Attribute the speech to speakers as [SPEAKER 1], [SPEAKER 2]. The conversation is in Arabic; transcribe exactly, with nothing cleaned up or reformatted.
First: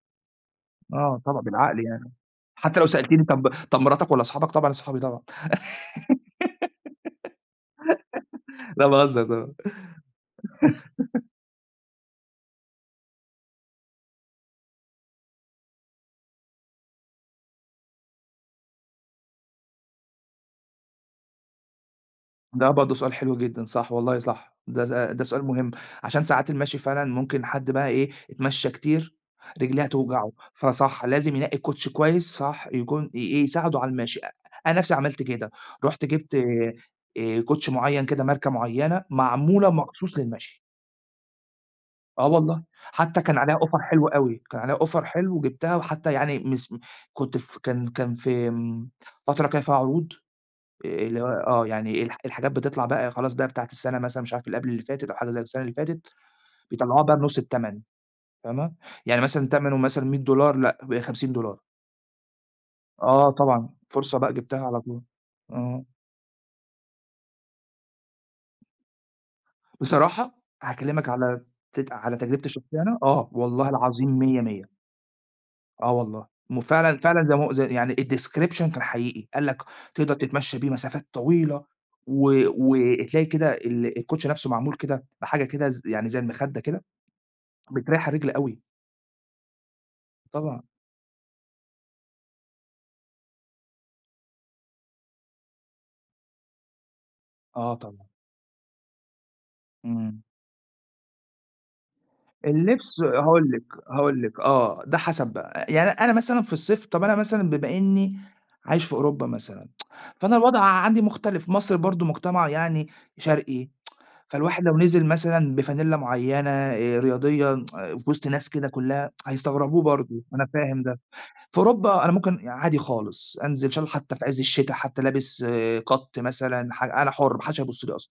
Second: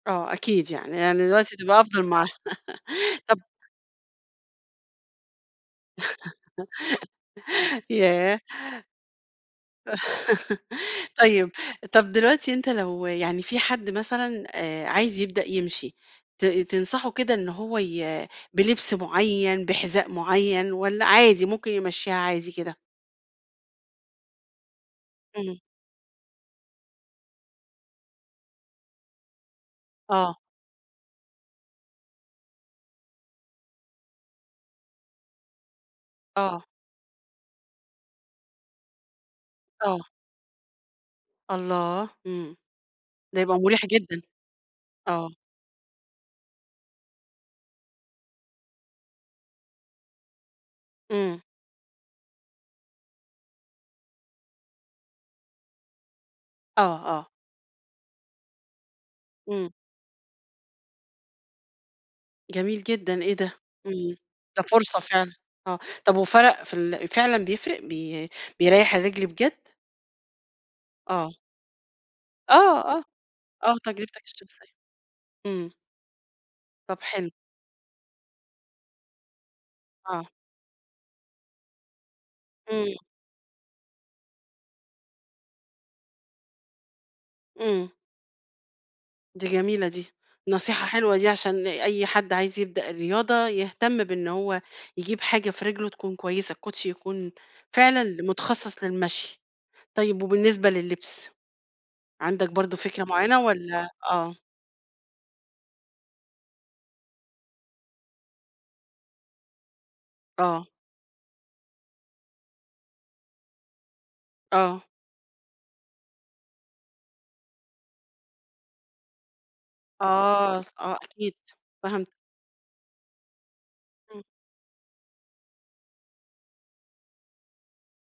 [SPEAKER 1] آه، أكيد يعني،
[SPEAKER 2] آه،
[SPEAKER 1] يعني
[SPEAKER 2] طبعًا،
[SPEAKER 1] دلوقتي تبقى
[SPEAKER 2] بالعقل
[SPEAKER 1] أفضل
[SPEAKER 2] يعني
[SPEAKER 1] مع
[SPEAKER 2] حتى لو سألتيني
[SPEAKER 1] طب
[SPEAKER 2] طب طب مراتك والّا صحابك؟ طبعًا صحابي طبعًا،
[SPEAKER 1] ياه!
[SPEAKER 2] لأ، باهزر طبعًا.
[SPEAKER 1] طيب. طب، دلوقتي أنت لو يعني في حد مثلًا آآ، عايز يبدأ يمشي، ت تنصحه كده إن هو ي بلبس معين، بحذاء معين، والّا عادي، ممكن يمشيها عادي
[SPEAKER 2] ده
[SPEAKER 1] كده؟
[SPEAKER 2] برضه سؤال حلو جدًا، صح، والله صح. ده ده ده سؤال
[SPEAKER 1] إمم.
[SPEAKER 2] مهم عشان ساعات المشي فعلًا ممكن حد بقى إيه، يتمشى كتير، رجليه هتوجعه،
[SPEAKER 1] آه.
[SPEAKER 2] فصح، لازم ينقي الكوتشي كويس، صح، يكون ي إيه، يساعده على المشي. أ أنا نفسي عملت كده، رُحت جِبت
[SPEAKER 1] آه.
[SPEAKER 2] آآ، كوتشي معيّن كده، ماركة معينة، معمولة
[SPEAKER 1] آه.
[SPEAKER 2] مخصوص للمشي.
[SPEAKER 1] الله،
[SPEAKER 2] آه
[SPEAKER 1] إمم.
[SPEAKER 2] والله، حتى كان
[SPEAKER 1] ده
[SPEAKER 2] عليها
[SPEAKER 1] يبقى
[SPEAKER 2] offer
[SPEAKER 1] مريح
[SPEAKER 2] حلو
[SPEAKER 1] جدًا.
[SPEAKER 2] أوي، كان عليها offer
[SPEAKER 1] آه.
[SPEAKER 2] حلو وجِبتها وحتى يعني مسم كنت ف كان كان في امم، فترة كان فيها عروض، آآ، اللي هي
[SPEAKER 1] إمم.
[SPEAKER 2] آه، يعني الح الحاجات بتطلع بقى خلاص بقى بتاعة السنة مثلًا مش عارف قبل اللي فاتت أو حاجة زي السنة اللي فاتت،
[SPEAKER 1] آه،
[SPEAKER 2] بيطلعوها بقى
[SPEAKER 1] آه.
[SPEAKER 2] بنُص التمن، فاهمة؟ يعني مثلًا
[SPEAKER 1] إمم.
[SPEAKER 2] تمنه مثلًا مِيّة دولار لأ بقي خمسين ولار.
[SPEAKER 1] جميل جدًا،
[SPEAKER 2] آه
[SPEAKER 1] إيه ده؟
[SPEAKER 2] طبعًا،
[SPEAKER 1] إمم،
[SPEAKER 2] فرصة بقى
[SPEAKER 1] ده
[SPEAKER 2] جِبتها على
[SPEAKER 1] فرصة
[SPEAKER 2] طول.
[SPEAKER 1] فعلًا، آه.
[SPEAKER 2] إمم.
[SPEAKER 1] طب، وفرق في ال فعلًا بيفرق بي بيريح الرجل بجد؟
[SPEAKER 2] بصراحة، هاكلمِك
[SPEAKER 1] آه.
[SPEAKER 2] على ت على تجربتي
[SPEAKER 1] آه،
[SPEAKER 2] الشخصية أنا،
[SPEAKER 1] آه.
[SPEAKER 2] آه، والله
[SPEAKER 1] آه،
[SPEAKER 2] العظيم
[SPEAKER 1] تجربتك
[SPEAKER 2] مِيَّة، مِيَّة،
[SPEAKER 1] الشخصية إمم.
[SPEAKER 2] آه، والله
[SPEAKER 1] طب،
[SPEAKER 2] وفعلًا فعلًا
[SPEAKER 1] حلو.
[SPEAKER 2] زي ما هو يعني الdescription كان حقيقي. قال لك تقدر
[SPEAKER 1] آه.
[SPEAKER 2] تتمشى بيه مسافات طويلة، و
[SPEAKER 1] إمم.
[SPEAKER 2] وتلاقي كده ال الكوتشي نفسه معمول كده بحاجة كده ز يعني زي المخدة كده،
[SPEAKER 1] إمم.
[SPEAKER 2] بتريح الرِجل أوي.
[SPEAKER 1] دي جميلة دي.
[SPEAKER 2] طبعًا.
[SPEAKER 1] نصيحة حلوة دي عشان أي حد عايز يبدأ الرياضة، يهتم بإن هو يجيب حاجة في رجله تكون كويسة. الكوشي يكون
[SPEAKER 2] آه،
[SPEAKER 1] فعلًا
[SPEAKER 2] طبعًا.
[SPEAKER 1] ل متخصص للمشي.
[SPEAKER 2] إمم.
[SPEAKER 1] طيب، وبالنسبة للبس؟ عندك برضه
[SPEAKER 2] اللبس،
[SPEAKER 1] فكرة معينة
[SPEAKER 2] هاقول لِك
[SPEAKER 1] والّا
[SPEAKER 2] هاقول
[SPEAKER 1] آه.
[SPEAKER 2] لِك آه، ده حسب بقى. أ يعني أنا مثلًا في الصيف طب، أنا مثلًا بما إني عايش في أوروبا مثلًا، فأنا الوضع
[SPEAKER 1] آه.
[SPEAKER 2] عندي مختلف، مصر برضه مجتمع يعني شرقي، فالواحد لو
[SPEAKER 1] آه.
[SPEAKER 2] نزل مثلًا بفانلة معينة آآ، رياضية في وسط ناس كده كلها هيستغربوه برضه، أنا
[SPEAKER 1] آه
[SPEAKER 2] فاهم
[SPEAKER 1] آه،
[SPEAKER 2] ده.
[SPEAKER 1] أكيد
[SPEAKER 2] في أوروبا أنا
[SPEAKER 1] فهمتك.
[SPEAKER 2] ممكن عادي خالص، أنزل إن شالله حتى
[SPEAKER 1] إمم.
[SPEAKER 2] في عز الشتا حتى لابس cut مثلًا ح أنا حُر، ما حدش هيبُص لي أصلًا.